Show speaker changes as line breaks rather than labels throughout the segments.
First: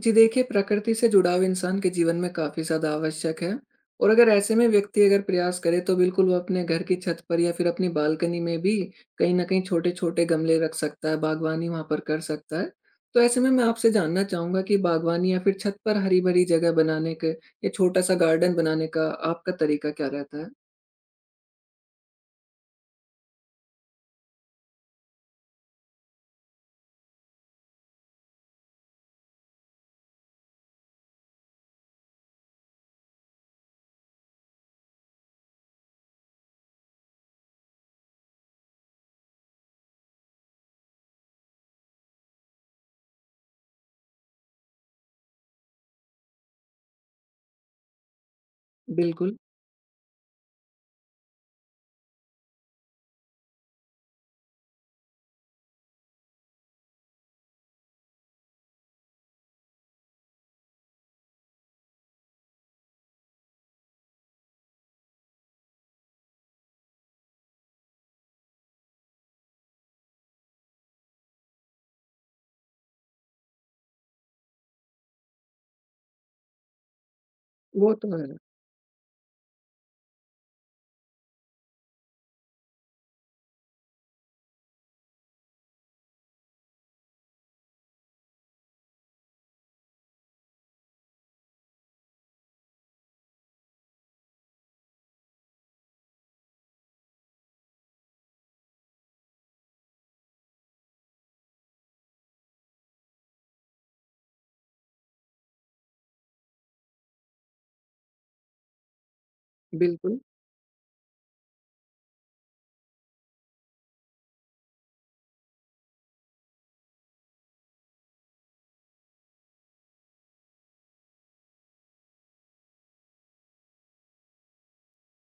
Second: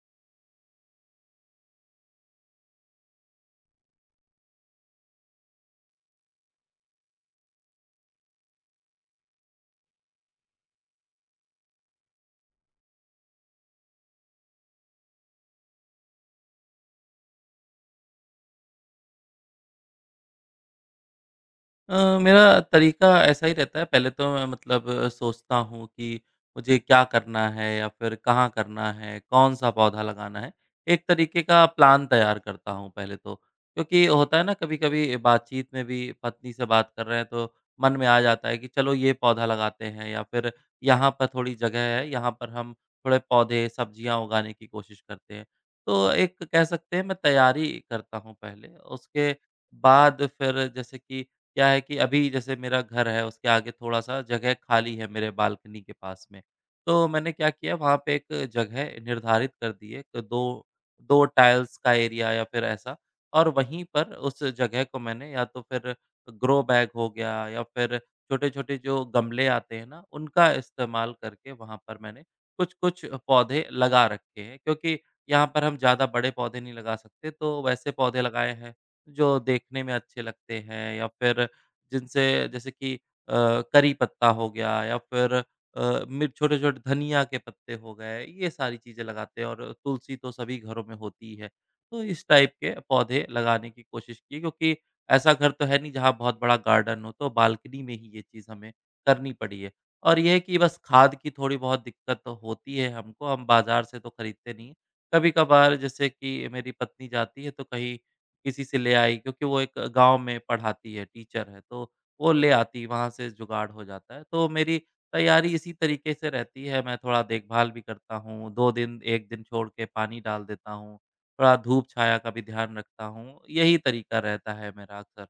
जी देखिए, प्रकृति से जुड़ाव इंसान के जीवन में काफ़ी ज़्यादा आवश्यक है और अगर ऐसे में व्यक्ति अगर प्रयास करे तो बिल्कुल वो अपने घर की छत पर या फिर अपनी बालकनी में भी कहीं न कहीं छोटे-छोटे गमले रख सकता है, बागवानी वहाँ पर कर सकता है। तो ऐसे में मैं आपसे जानना चाहूँगा कि बागवानी या फिर छत पर हरी-भरी जगह बनाने के या छोटा-सा गार्डन बनाने का आपका तरीका क्या रहता है?
मेरा तरीका ऐसा ही रहता है। पहले तो मैं मतलब सोचता हूँ कि मुझे क्या करना है या फिर कहाँ करना है, कौन-सा पौधा लगाना है। एक तरीके का प्लान तैयार करता हूँ पहले तो, क्योंकि होता है ना कभी-कभी बातचीत में भी पत्नी से बात कर रहे हैं तो मन में आ जाता है कि चलो ये पौधा लगाते हैं या फिर यहाँ पर थोड़ी जगह है, यहाँ पर हम थोड़े पौधे, सब्जियाँ उगाने की कोशिश करते हैं। तो एक कह सकते हैं मैं तैयारी करता हूँ पहले, उसके
बिल्कुल,
बाद फिर जैसे कि क्या है कि अभी जैसे मेरा घर है उसके आगे थोड़ा-सा जगह खाली है मेरे बालकनी के पास में। तो मैंने क्या किया वहाँ पे एक जगह निर्धारित कर दी है तो 2 टाइल्स का एरिया या फिर ऐसा। और वहीं पर उस जगह को मैंने या तो फिर ग्रो बैग हो गया या फिर छोटे-छोटे जो गमले आते हैं ना, उनका इस्तेमाल करके वहाँ पर मैंने कुछ-कुछ पौधे लगा रखे हैं। क्योंकि यहाँ पर हम ज़्यादा बड़े पौधे नहीं लगा सकते तो वैसे
वो तो
पौधे
है।
लगाए हैं। जो देखने में अच्छे लगते हैं या फिर जिनसे जैसे कि करी पत्ता हो गया या फिर मिर्च, छोटे-छोटे धनिया के पत्ते हो गए, ये सारी चीज़ें लगाते हैं और तुलसी तो सभी घरों में होती ही है। तो इस टाइप के पौधे लगाने की कोशिश की, क्योंकि ऐसा घर तो है नहीं जहाँ बहुत बड़ा गार्डन हो, तो बालकनी में ही ये चीज़ हमें करनी पड़ी है। और ये है कि बस खाद की थोड़ी बहुत दिक्कत तो होती है हमको, हम बाज़ार से तो खरीदते नहीं हैं। कभी-कभार जैसे कि मेरी पत्नी जाती है तो कहीं किसी से ले आई, क्योंकि वो एक
बिल्कुल।
गाँव में पढ़ाती है, टीचर है, तो वो ले आती, वहाँ से जुगाड़ हो जाता है। तो मेरी तैयारी इसी तरीके से रहती है। मैं थोड़ा देखभाल भी करता हूँ, 2 दिन 1 दिन छोड़ के पानी डाल देता हूँ, थोड़ा धूप-छाया का भी ध्यान रखता हूँ, यही तरीका रहता है मेरा अक्सर।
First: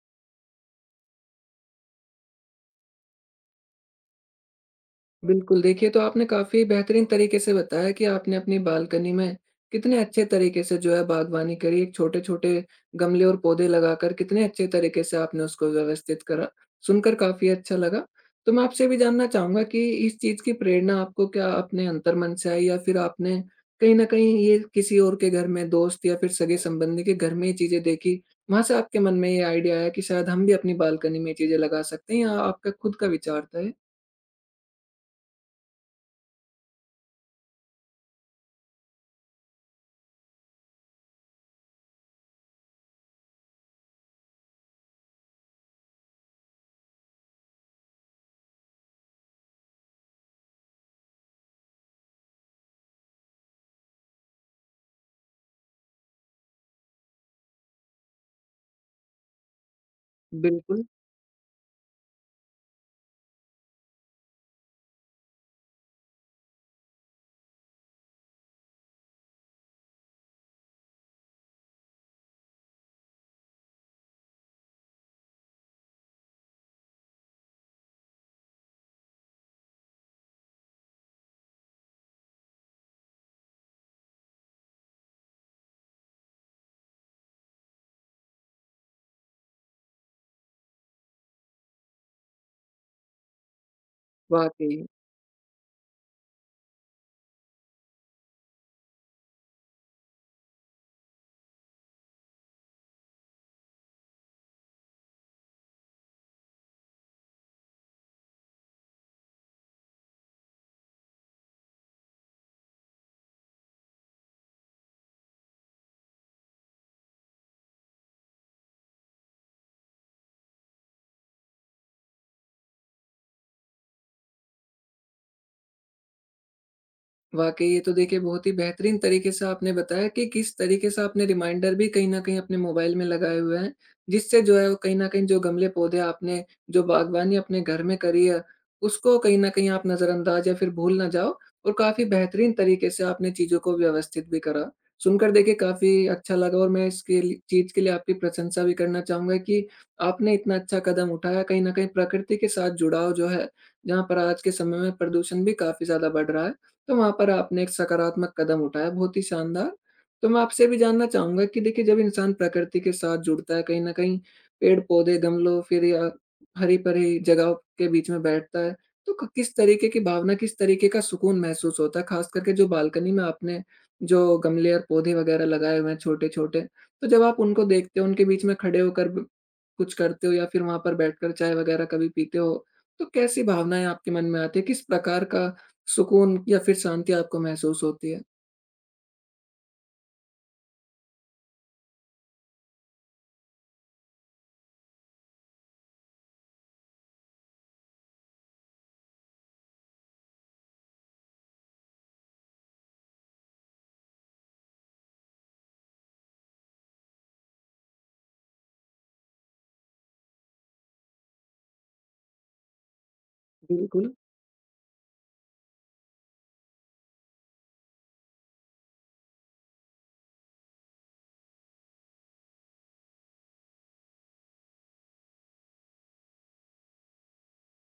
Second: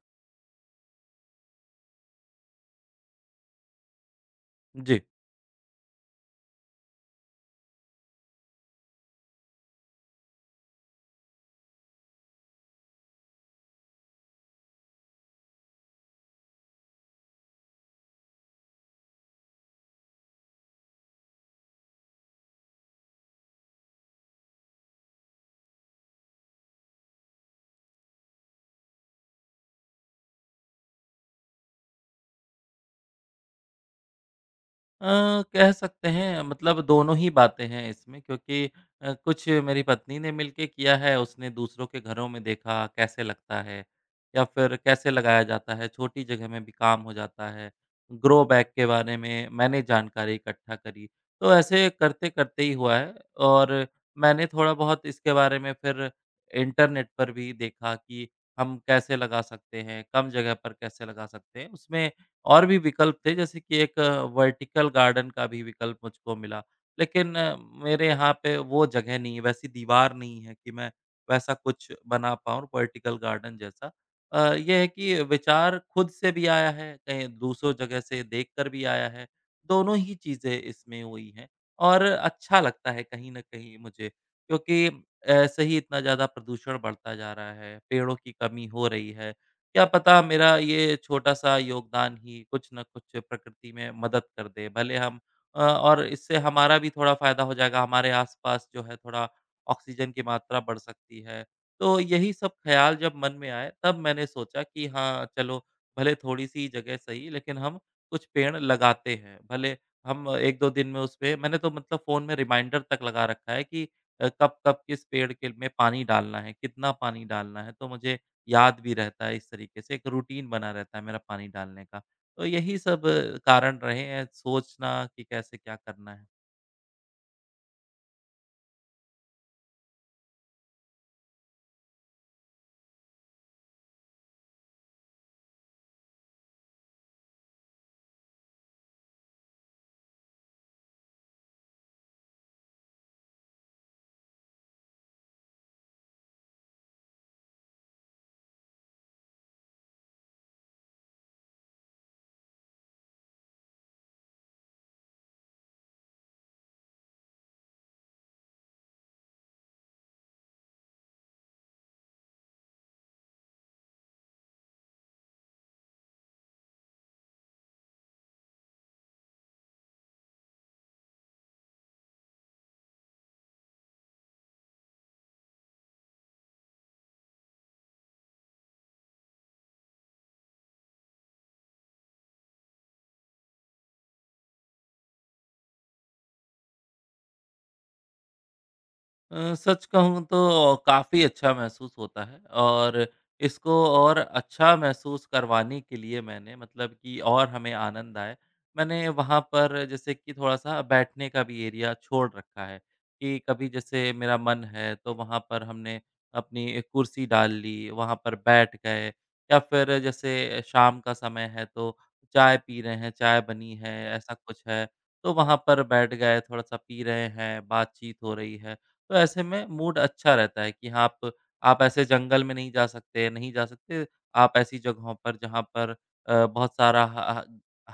जी।
बिल्कुल, देखिए तो आपने काफ़ी बेहतरीन तरीके से बताया कि आपने अपनी बालकनी में कितने अच्छे तरीके से जो है बागवानी करी, एक छोटे-छोटे गमले और पौधे लगाकर कितने अच्छे तरीके से आपने उसको व्यवस्थित करा। सुनकर काफ़ी अच्छा लगा। तो मैं आपसे ये भी जानना चाहूँगा कि इस चीज़ की प्रेरणा आपको क्या अपने अंतर्मन से आई या फिर आपने कहीं न कहीं ये किसी और के घर में दोस्त या फिर सगे-संबंधी के घर में ये चीज़ें देखी, वहाँ से आपके मन में ये आइडिया आया कि शायद हम भी अपनी बालकनी में ये चीज़ें लगा सकते हैं, या आपका खुद का विचार था ये?
अ, कह सकते हैं मतलब दोनों ही बातें हैं इसमें, क्योंकि कुछ मेरी पत्नी ने मिलके किया है, उसने दूसरों के घरों में देखा कैसे लगता है या फिर कैसे लगाया जाता है, छोटी जगह में भी काम हो जाता है। ग्रो बैग के बारे में मैंने जानकारी इकट्ठा करी, तो ऐसे करते-करते ही हुआ है। और मैंने थोड़ा बहुत इसके बारे में फिर इंटरनेट पर भी देखा कि हम कैसे लगा सकते हैं, कम जगह पर
बिल्कुल।
कैसे लगा सकते हैं। उसमें और भी विकल्प थे, जैसे कि एक वर्टिकल गार्डन का भी विकल्प मुझको मिला। लेकिन मेरे यहाँ पे वो जगह नहीं है, वैसी दीवार नहीं है कि मैं वैसा कुछ बना पाऊँ वर्टिकल गार्डन जैसा। ये है कि विचार खुद से भी आया है, कहीं दूसरों जगह से देख कर भी आया है, दोनों ही चीज़ें इसमें हुई हैं। और अच्छा लगता है कहीं न कहीं मुझे, क्योंकि ऐसे ही इतना ज़्यादा प्रदूषण बढ़ता जा रहा है, पेड़ों की कमी हो रही है। क्या पता मेरा ये छोटा-सा योगदान ही कुछ न कुछ प्रकृति में मदद कर दे।
वाक़ई।
और इससे हमारा भी थोड़ा फ़ायदा हो जाएगा, हमारे आस-पास जो है थोड़ा ऑक्सीजन की मात्रा बढ़ सकती है। तो यही सब ख़्याल जब मन में आए तब मैंने सोचा कि हाँ, चलो, भले थोड़ी-सी जगह सही लेकिन हम कुछ पेड़ लगाते हैं। भले हम 1-2 दिन में उसपे, मैंने तो मतलब फ़ोन में रिमाइंडर तक लगा रखा है कि कब-कब किस पेड़ के में पानी डालना है, कितना पानी डालना है। तो मुझे याद भी रहता है इस तरीके से, एक रूटीन बना रहता है मेरा पानी डालने का। तो यही सब कारण रहे हैं सोचना कि कैसे क्या करना है।
वाकई ये तो देखिए बहुत ही बेहतरीन तरीके से आपने बताया कि किस तरीके से आपने रिमाइंडर भी कहीं न कहीं अपने मोबाइल में लगाए हुए हैं, जिससे जो है वो कहीं न कहीं जो गमले-पौधे आपने, जो बागवानी अपने घर में करी है, उसको कहीं न कहीं आप नज़रअंदाज या फिर भूल ना जाओ, और काफ़ी बेहतरीन तरीके से आपने चीज़ों को व्यवस्थित भी करा। सुनकर देखिए काफ़ी अच्छा लगा और मैं इसके लि चीज़ के लिए आपकी प्रशंसा भी करना चाहूँगा कि आपने इतना अच्छा कदम उठाया, कहीं न कहीं प्रकृति के साथ जुड़ाव जो है, जहाँ पर आज के समय में प्रदूषण भी काफ़ी ज़्यादा बढ़ रहा है। तो वहाँ पर आपने एक सकारात्मक कदम उठाया, बहुत ही शानदार। तो मैं आपसे ये भी जानना चाहूँगा कि देखिए जब इंसान प्रकृति के साथ जुड़ता है, कहीं न कहीं पेड़-पौधे, गमलों फिर या हरी-भरी जगहों के बीच में बैठता है, तो क किस तरीके की भावना, किस तरीके का सुकून महसूस होता है? ख़ास करके जो बालकनी में आपने, जो गमले और पौधे वग़ैरह लगाए हुए हैं छोटे-छोटे, तो जब आप उनको देखते हो, उनके बीच में खड़े होकर ब कुछ करते हो या फिर वहाँ पर बैठकर चाय वग़ैरह कभी पीते हो, तो कैसी भावनाएँ आपके मन में आती हैं? किस प्रकार का सुकून या फिर शांति आपको महसूस होती है।
सच कहूँ तो काफ़ी अच्छा महसूस होता है। और इसको और अच्छा महसूस करवाने के लिए मैंने मतलब कि और हमें आनंद आए, मैंने वहाँ पर जैसे कि थोड़ा-सा बैठने का भी एरिया छोड़ रखा है कि कभी जैसे मेरा मन है, तो वहाँ पर हमने अपनी एक कुर्सी डाल ली, वहाँ पर बैठ गए या फिर जैसे शाम का समय है, तो चाय पी रहे हैं, चाय बनी है,
बिल्कुल,
ऐसा कुछ है, तो वहाँ पर बैठ गए, थोड़ा-सा पी रहे हैं, बातचीत हो रही है। तो ऐसे में मूड अच्छा रहता है कि हाँ, आप ऐसे जंगल में नहीं जा सकते, आप ऐसी जगहों पर जहाँ पर बहुत सारा ह ह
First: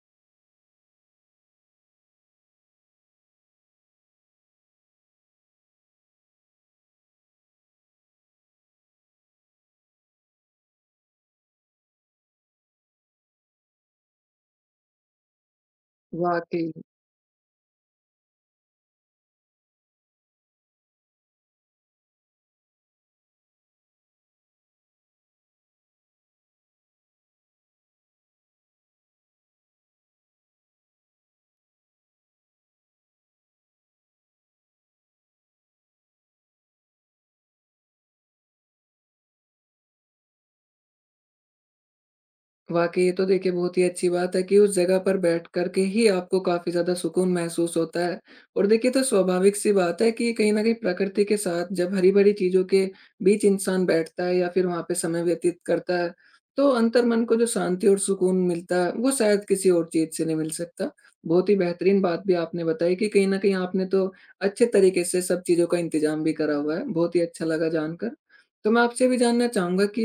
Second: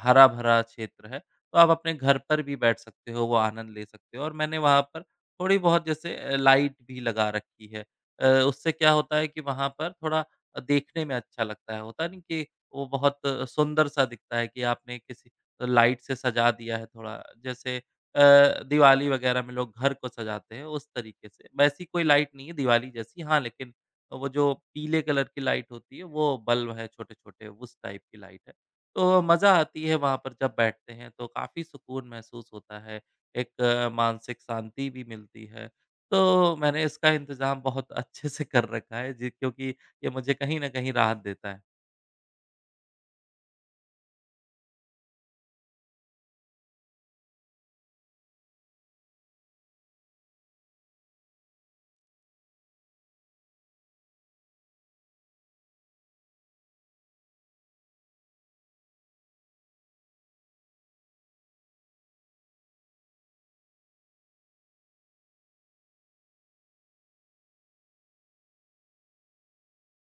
हरा-भरा क्षेत्र है, तो आप अपने घर पर भी बैठ सकते हो, वो आनंद ले सकते हो। और मैंने वहाँ पर थोड़ी बहुत जैसे लाइट भी लगा रखी है। उससे क्या होता है कि वहाँ पर थोड़ा देखने में अच्छा लगता है, होता नहीं कि वो बहुत सुंदर-सा दिखता है कि आपने किसी लाइट से सजा
वाक़ई।
दिया है थोड़ा, जैसे दिवाली वगैरह में लोग घर को सजाते हैं उस तरीके से। वैसी कोई लाइट नहीं है दिवाली जैसी, हाँ लेकिन वो जो पीले कलर की लाइट होती है, वो बल्ब है छोटे-छोटे उस टाइप की लाइट है। तो मज़ा आती है वहाँ पर जब बैठते हैं तो काफ़ी सुकून महसूस होता है, एक मानसिक शांति भी मिलती है। तो मैंने इसका इंतज़ाम बहुत अच्छे से कर रखा है जी, क्योंकि ये मुझे कहीं न कहीं राहत देता है।
वाक़ई ये तो देखिए बहुत ही अच्छी बात है कि उस जगह पर बैठ कर के ही आपको काफ़ी ज़्यादा सुकून महसूस होता है। और देखिए तो स्वाभाविक-सी बात है कि कहीं न कहीं प्रकृति के साथ जब हरी-भरी चीज़ों के बीच इंसान बैठता है या फिर वहाँ पे समय व्यतीत करता है, तो अंतर्मन को जो शांति और सुकून मिलता है, वो शायद किसी और चीज़ से नहीं मिल सकता। बहुत ही बेहतरीन बात भी आपने बताई कि कहीं न कहीं आपने तो अच्छे तरीके से सब चीज़ों का इंतज़ाम भी करा हुआ है। बहुत ही अच्छा लगा जानकर। तो मैं आपसे भी जानना चाहूँगा कि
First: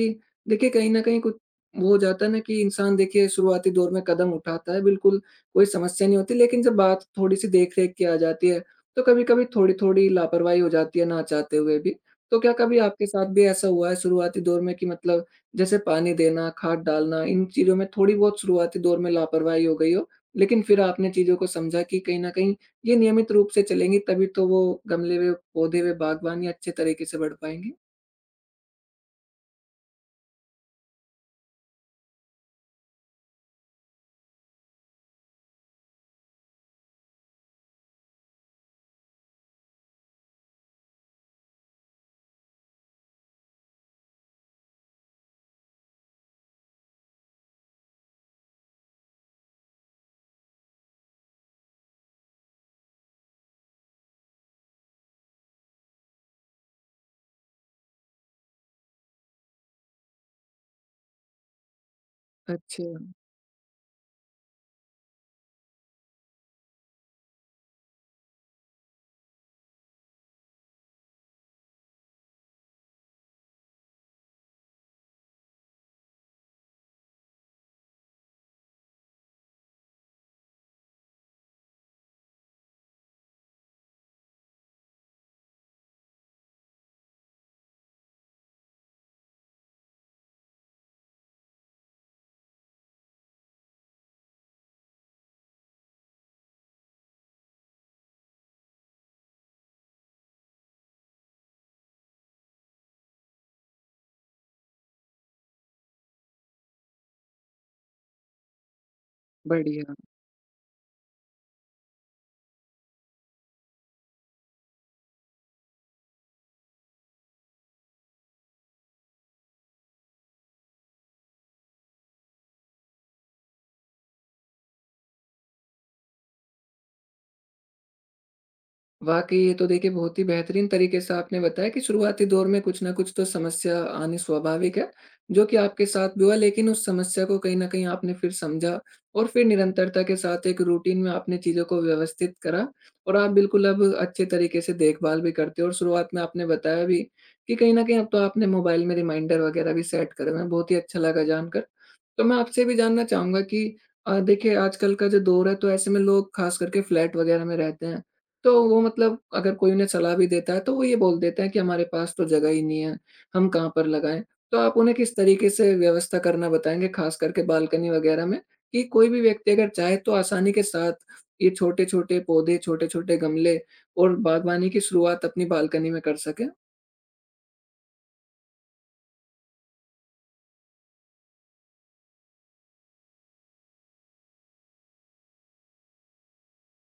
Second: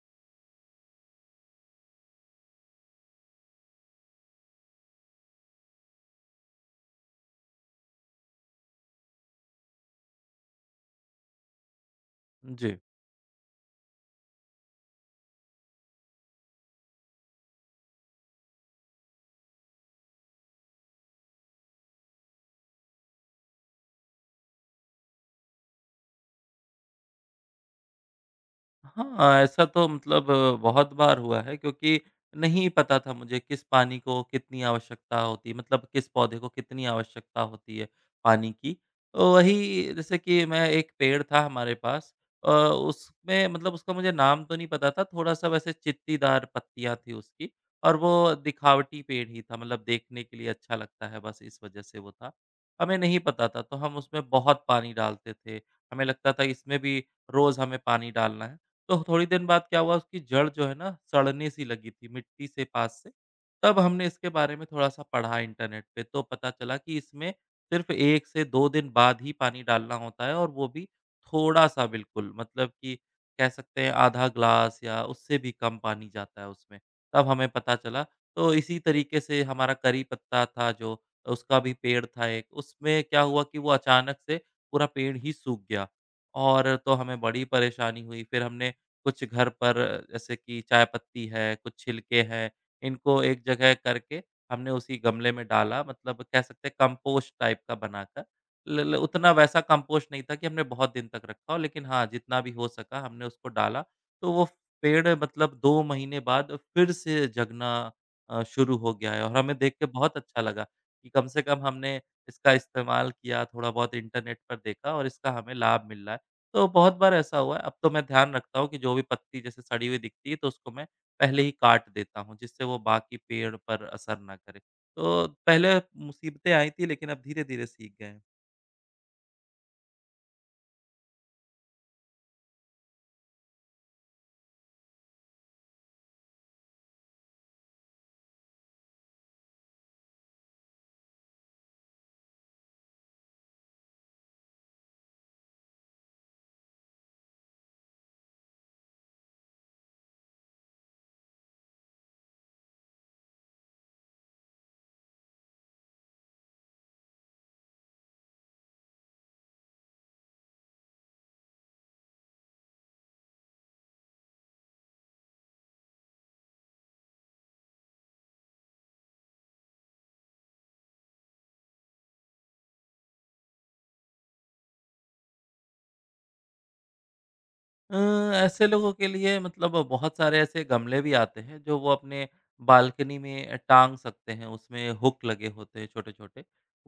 देखिए कहीं न कहीं कुछ वो हो जाता है ना, कि इंसान देखिए शुरुआती दौर में कदम उठाता है, बिल्कुल कोई समस्या नहीं होती, लेकिन जब बात थोड़ी-सी देख-रेख की आ जाती है, तो कभी-कभी थोड़ी-थोड़ी लापरवाही हो जाती है ना चाहते हुए भी। तो क्या कभी
जी।
आपके साथ भी ऐसा हुआ है शुरुआती दौर में कि, मतलब, जैसे पानी देना, खाद डालना, इन चीज़ों में थोड़ी बहुत शुरुआती दौर में लापरवाही हो गई हो, लेकिन फिर आपने चीज़ों को समझा कि कहीं न कहीं ये नियमित रूप से चलेंगी तभी तो वो गमले व पौधे व बागवानी अच्छे तरीके से बढ़ पाएँगी?
हाँ, ऐसा तो मतलब बहुत बार हुआ है, क्योंकि नहीं पता था मुझे किस पानी को कितनी आवश्यकता होती है, मतलब किस पौधे को कितनी आवश्यकता होती है पानी की। तो वही जैसे कि मैं, एक पेड़ था हमारे पास, उसमें मतलब उसका मुझे नाम तो नहीं पता था, थोड़ा-सा वैसे चित्तीदार पत्तियाँ थी उसकी और वो दिखावटी पेड़ ही था, मतलब देखने के लिए अच्छा लगता है बस इस वजह से वो था। हमें नहीं पता था तो हम उसमें बहुत पानी डालते थे, हमें लगता था इसमें भी रोज़ हमें पानी डालना है। तो थोड़ी देर बाद क्या हुआ, उसकी जड़ जो है ना सड़ने सी लगी थी मिट्टी से
अच्छा,
पास से। तब हमने इसके बारे में थोड़ा-सा पढ़ा इंटरनेट पे तो पता चला कि इसमें सिर्फ़ 1 से 2 दिन बाद ही पानी डालना होता है और वो भी थोड़ा-सा, बिल्कुल मतलब कि कह सकते हैं आधा ग्लास या उससे भी कम पानी जाता है उसमें। तब हमें पता चला। तो इसी तरीके से हमारा करी पत्ता था, जो उसका भी पेड़ था एक, उसमें क्या हुआ कि वो अचानक से पूरा पेड़ ही सूख गया और तो हमें बड़ी परेशानी हुई। फ़िर हमने कुछ घर पर जैसे कि चाय पत्ती है, कुछ छिलके हैं, इनको एक जगह करके हमने उसी गमले में डाला, मतलब कह सकते हैं कंपोस्ट टाइप का बनाकर। ल ल उतना वैसा कंपोस्ट नहीं था कि हमने बहुत दिन तक रखा हो, लेकिन हाँ, जितना भी हो सका हमने उसको डाला, तो वो पेड़ मतलब 2 महीने बाद फिर से जगना शुरू हो गया है। और हमें देख के
बढ़िया।
बहुत अच्छा लगा कि कम से कम हमने इसका इस्तेमाल किया, थोड़ा बहुत इंटरनेट पर देखा और इसका हमें लाभ मिल रहा है। तो बहुत बार ऐसा हुआ है, अब तो मैं ध्यान रखता हूँ कि जो भी पत्ती जैसे सड़ी हुई दिखती है तो उसको मैं पहले ही काट देता हूँ, जिससे वो बाकी पेड़ पर असर ना करे। तो पहले मुसीबतें आई थी लेकिन अब धीरे-धीरे सीख गए हैं।
वाक़ई ये तो देखिए बहुत ही बेहतरीन तरीके से आपने बताया कि शुरुआती दौर में कुछ न कुछ तो समस्या आनी स्वाभाविक है, जो कि आपके साथ भी हुआ, लेकिन उस समस्या को कहीं न कहीं आपने फिर समझा और फिर निरंतरता के साथ एक रूटीन में आपने चीज़ों को व्यवस्थित करा, और आप बिल्कुल अब अच्छे तरीके से देखभाल भी करते हो, और शुरुआत में आपने बताया भी कि कहीं न कहीं अब तो आपने मोबाइल में रिमाइंडर वग़ैरह भी सेट करे हुए हैं। बहुत ही अच्छा लगा जानकर। तो मैं आपसे ये भी जानना चाहूँगा कि, देखिए आजकल का जो दौर है तो ऐसे में लोग ख़ास करके फ्लैट वग़ैरह में रहते हैं। तो वो, मतलब, अगर कोई उन्हें सलाह भी देता है तो वो ये बोल देते हैं कि हमारे पास तो जगह ही नहीं है, हम कहाँ पर लगाएँ? तो आप उन्हें किस तरीके से व्यवस्था करना बताएँगे, ख़ास करके बालकनी वग़ैरह में, कि कोई भी व्यक्ति अगर चाहे तो आसानी के साथ ये छोटे-छोटे पौधे, छोटे-छोटे गमले और बागवानी की शुरुआत अपनी बालकनी में कर सके?
अ, ऐसे लोगों के लिए मतलब बहुत सारे ऐसे गमले भी आते हैं जो वो अपने बालकनी में टांग सकते हैं, उसमें हुक लगे होते हैं छोटे-छोटे।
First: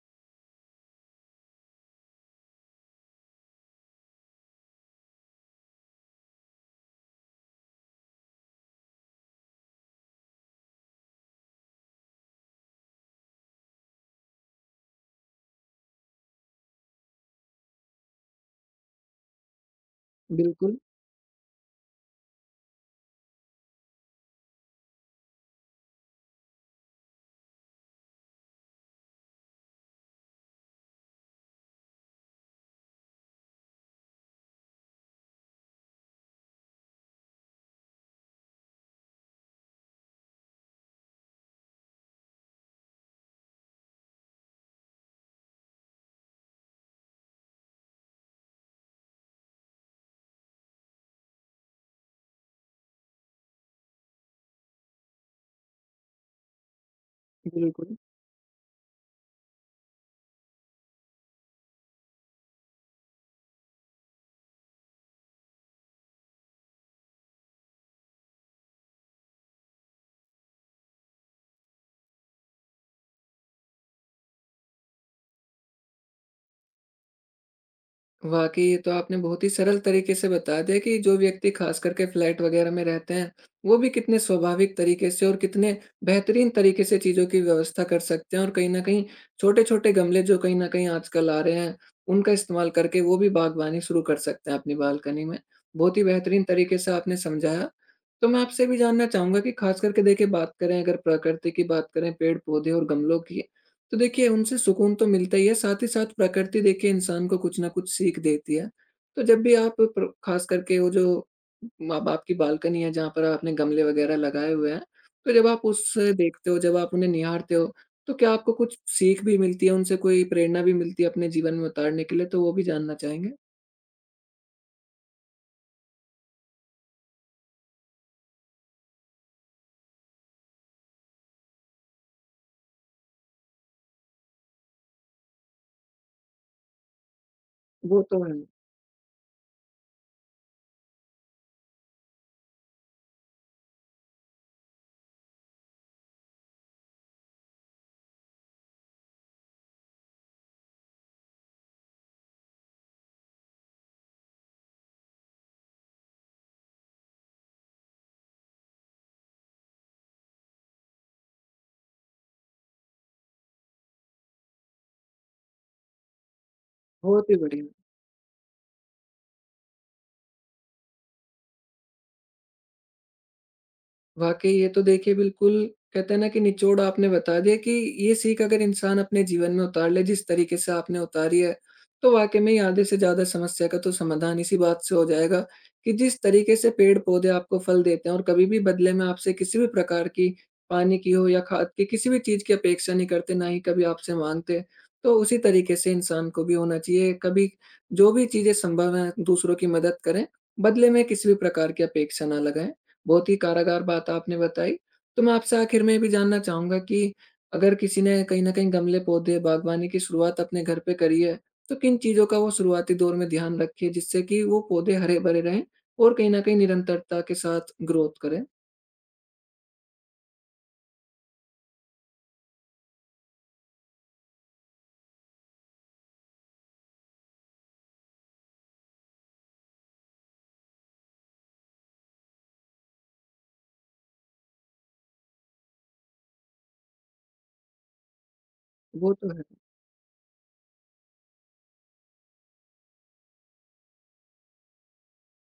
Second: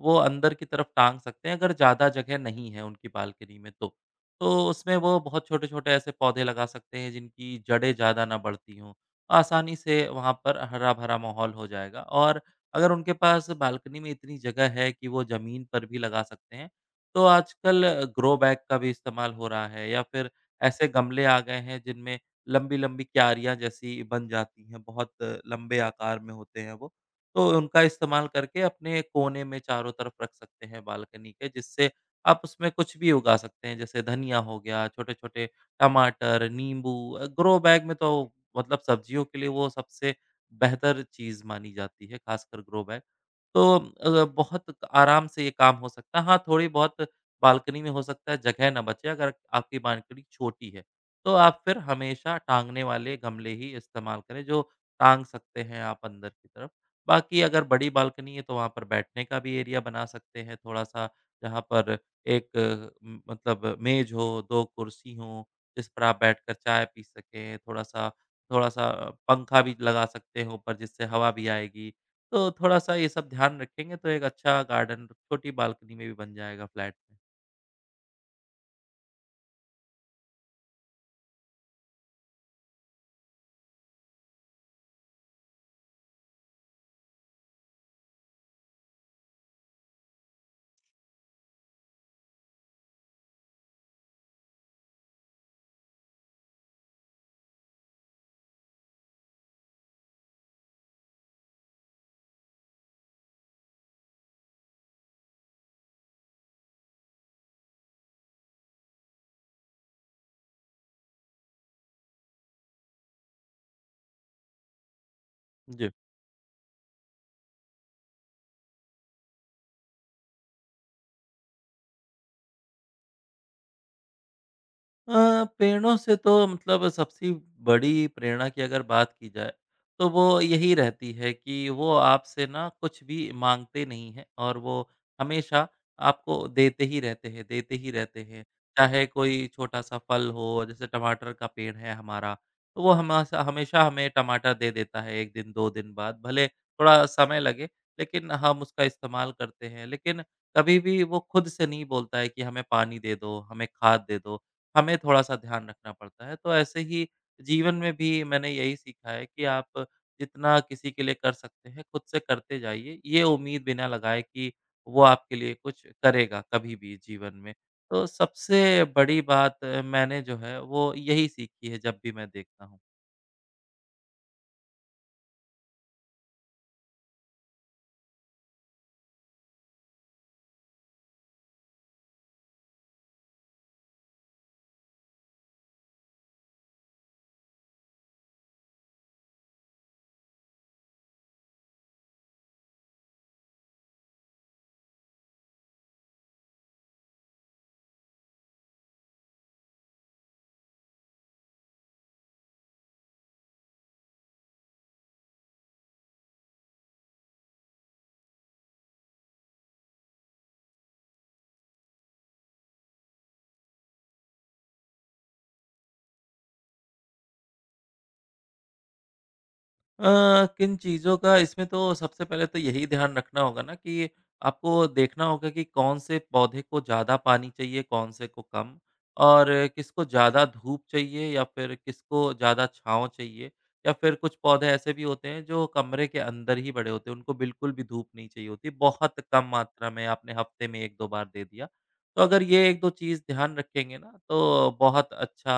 वो अंदर की तरफ टांग सकते हैं अगर ज़्यादा जगह नहीं है उनकी बालकनी में तो। तो उसमें वो बहुत छोटे-छोटे ऐसे पौधे लगा सकते हैं जिनकी जड़ें ज़्यादा ना बढ़ती हों। आसानी से वहाँ पर हरा-भरा माहौल हो जाएगा। और अगर उनके पास बालकनी में इतनी जगह है कि वो ज़मीन पर भी लगा सकते हैं, तो आजकल ग्रो बैग का भी इस्तेमाल हो रहा है या फिर
बिल्कुल,
ऐसे गमले आ गए हैं जिनमें लंबी-लंबी क्यारियाँ जैसी बन जाती हैं, बहुत लंबे आकार में होते हैं वो। तो उनका इस्तेमाल करके अपने कोने में चारों तरफ रख सकते हैं बालकनी के, जिससे आप उसमें कुछ भी उगा सकते हैं, जैसे धनिया हो गया, छोटे-छोटे टमाटर, नींबू। ग्रो बैग में तो मतलब सब्जियों के लिए वो सबसे बेहतर चीज़ मानी जाती है, खासकर ग्रो बैग। तो बहुत आराम से ये काम हो सकता है। हाँ, थोड़ी बहुत बालकनी में हो सकता है जगह ना बचे अगर आपकी बालकनी छोटी है, तो आप फिर हमेशा टाँगने वाले गमले ही इस्तेमाल करें, जो टाँग सकते हैं आप अंदर की तरफ। बाकी अगर बड़ी
बिल्कुल।
बालकनी है तो वहाँ पर बैठने का भी एरिया बना सकते हैं थोड़ा-सा, जहाँ पर एक अ, म मतलब मेज़ हो, 2 कुर्सी हों, जिस पर आप बैठकर चाय पी सकें, थोड़ा-सा थोड़ा-सा पंखा भी लगा सकते हैं ऊपर, जिससे हवा भी आएगी। तो थोड़ा-सा ये सब ध्यान रखेंगे तो एक अच्छा गार्डन छोटी बालकनी में भी बन जाएगा फ्लैट में।
वाक़ई ये तो आपने बहुत ही सरल तरीके से बता दिया कि जो व्यक्ति ख़ास करके फ्लैट वग़ैरह में रहते हैं, वो भी कितने स्वाभाविक तरीके से और कितने बेहतरीन तरीके से चीज़ों की व्यवस्था कर सकते हैं, और कहीं न कहीं छोटे-छोटे गमले जो कहीं न कहीं आजकल आ रहे हैं, उनका इस्तेमाल करके वो भी बागवानी शुरू कर सकते हैं अपनी बालकनी में। बहुत ही बेहतरीन तरीके से आपने समझाया। तो मैं आपसे भी जानना चाहूँगा कि ख़ास करके देखिए, बात करें अगर प्रकृति की, बात करें पेड़-पौधे और गमलों की, तो देखिए उनसे सुकून तो मिलता ही है, साथ ही साथ प्रकृति देखिए इंसान को कुछ ना कुछ सीख देती है। तो जब भी आप प्र ख़ास करके वो जो अब आपकी बालकनी है जहाँ पर आपने गमले वग़ैरह लगाए हुए हैं, तो जब आप
जी।
उससे देखते हो, जब आप उन्हें निहारते हो, तो क्या आपको कुछ सीख भी मिलती है, उनसे कोई प्रेरणा भी मिलती है अपने जीवन में उतारने के लिए? तो वो भी जानना चाहेंगे।
अ, प्रेरणा से तो मतलब सबसे बड़ी प्रेरणा की अगर बात की जाए, तो वो यही रहती है कि वो आपसे ना कुछ भी माँगते नहीं हैं और वो हमेशा आपको देते ही रहते हैं, देते ही
वो
रहते
तो है,
हैं। चाहे कोई छोटा-सा फल हो, जैसे टमाटर का पेड़ है हमारा, तो वो हमाशा हमेशा हमें टमाटर दे देता है 1 दिन, 2 दिन बाद। भले थोड़ा समय लगे, लेकिन हम उसका इस्तेमाल करते हैं। लेकिन कभी भी वो खुद से नहीं बोलता है कि हमें पानी दे दो, हमें खाद दे दो। हमें थोड़ा-सा ध्यान रखना पड़ता है। तो ऐसे ही जीवन में भी मैंने यही सीखा है कि आप जितना किसी के लिए कर सकते हैं, खुद से करते जाइए। ये उम्मीद बिना लगाए कि वो आपके लिए कुछ करेगा कभी भी
बहुत
जीवन
ही
में।
बढ़िया।
तो सबसे बड़ी बात मैंने जो है वो यही सीखी है जब भी मैं देखता हूँ।
वाक़ई ये तो देखिए बिल्कुल कहते हैं ना, कि निचोड़ आपने बता दिया कि ये सीख अगर इंसान अपने जीवन में उतार ले, जिस तरीके से आपने उतारी है, तो वाक़ई में ही आधे से ज़्यादा समस्या का तो समाधान इसी बात से हो जाएगा कि जिस तरीके से पेड़-पौधे आपको फल देते हैं और कभी भी बदले में आपसे किसी भी प्रकार की, पानी की हो या खाद की, किसी भी चीज़ की अपेक्षा नहीं करते, ना ही कभी आपसे माँगते। तो उसी तरीके से इंसान को भी होना चाहिए, कभी जो भी चीज़ें संभव हैं दूसरों की मदद करें, बदले में किसी भी प्रकार की अपेक्षा ना लगाएँ। बहुत ही कारागार बात आपने बताई। तो मैं आपसे आखिर में ये भी जानना चाहूँगा कि अगर किसी ने कहीं न कहीं गमले, पौधे, बागवानी की शुरुआत अपने घर पे करी है, तो किन चीज़ों का वो शुरुआती दौर में ध्यान रखे जिससे कि वो पौधे हरे-भरे रहें और कहीं न कहीं निरंतरता के साथ ग्रोथ करें?
किन चीज़ों का इसमें तो सबसे पहले तो यही ध्यान रखना होगा ना कि आपको देखना होगा कि कौन से पौधे को ज़्यादा पानी चाहिए, कौन से को कम, और किसको ज़्यादा धूप चाहिए या फिर किसको ज़्यादा छाँव चाहिए, या फिर कुछ पौधे ऐसे भी होते हैं जो कमरे के अंदर ही बड़े होते हैं, उनको बिल्कुल भी धूप नहीं चाहिए होती,
वो
बहुत
तो है।
कम मात्रा में आपने हफ्ते में 1-2 बार दे दिया। तो अगर ये 1-2 चीज़ ध्यान रखेंगे ना, तो बहुत अच्छा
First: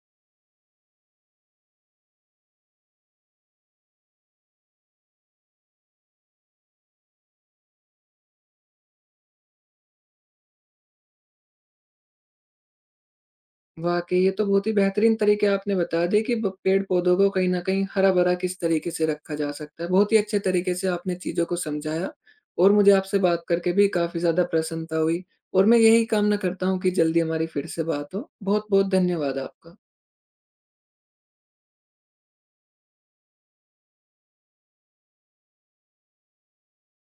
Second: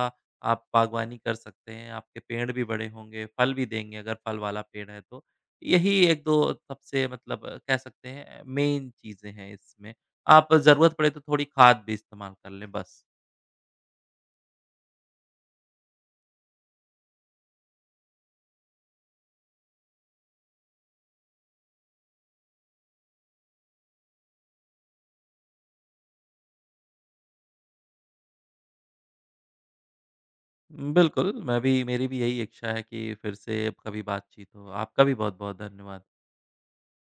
आप बागवानी कर सकते हैं, आपके पेड़ भी बड़े होंगे, फल भी देंगे अगर फल वाला पेड़ है तो। यही 1-2 सबसे मतलब कह सकते हैं मेन चीज़ें हैं इसमें। आप ज़रूरत पड़े तो थोड़ी खाद भी इस्तेमाल कर लें बस।
वाक़ई, ये तो बहुत ही बेहतरीन तरीके आपने बता दिए कि ब पेड़-पौधों को कहीं न कहीं हरा-भरा किस तरीके से रखा जा सकता है। बहुत ही अच्छे तरीके से आपने चीज़ों को समझाया और मुझे आपसे बात करके भी काफ़ी ज़्यादा प्रसन्नता हुई, और मैं यही कामना करता हूँ कि जल्दी हमारी फिर से बात हो। बहुत-बहुत धन्यवाद आपका।
बिल्कुल, मैं भी, मेरी भी यही इच्छा है कि फिर से कभी बातचीत हो। आपका भी बहुत-बहुत धन्यवाद।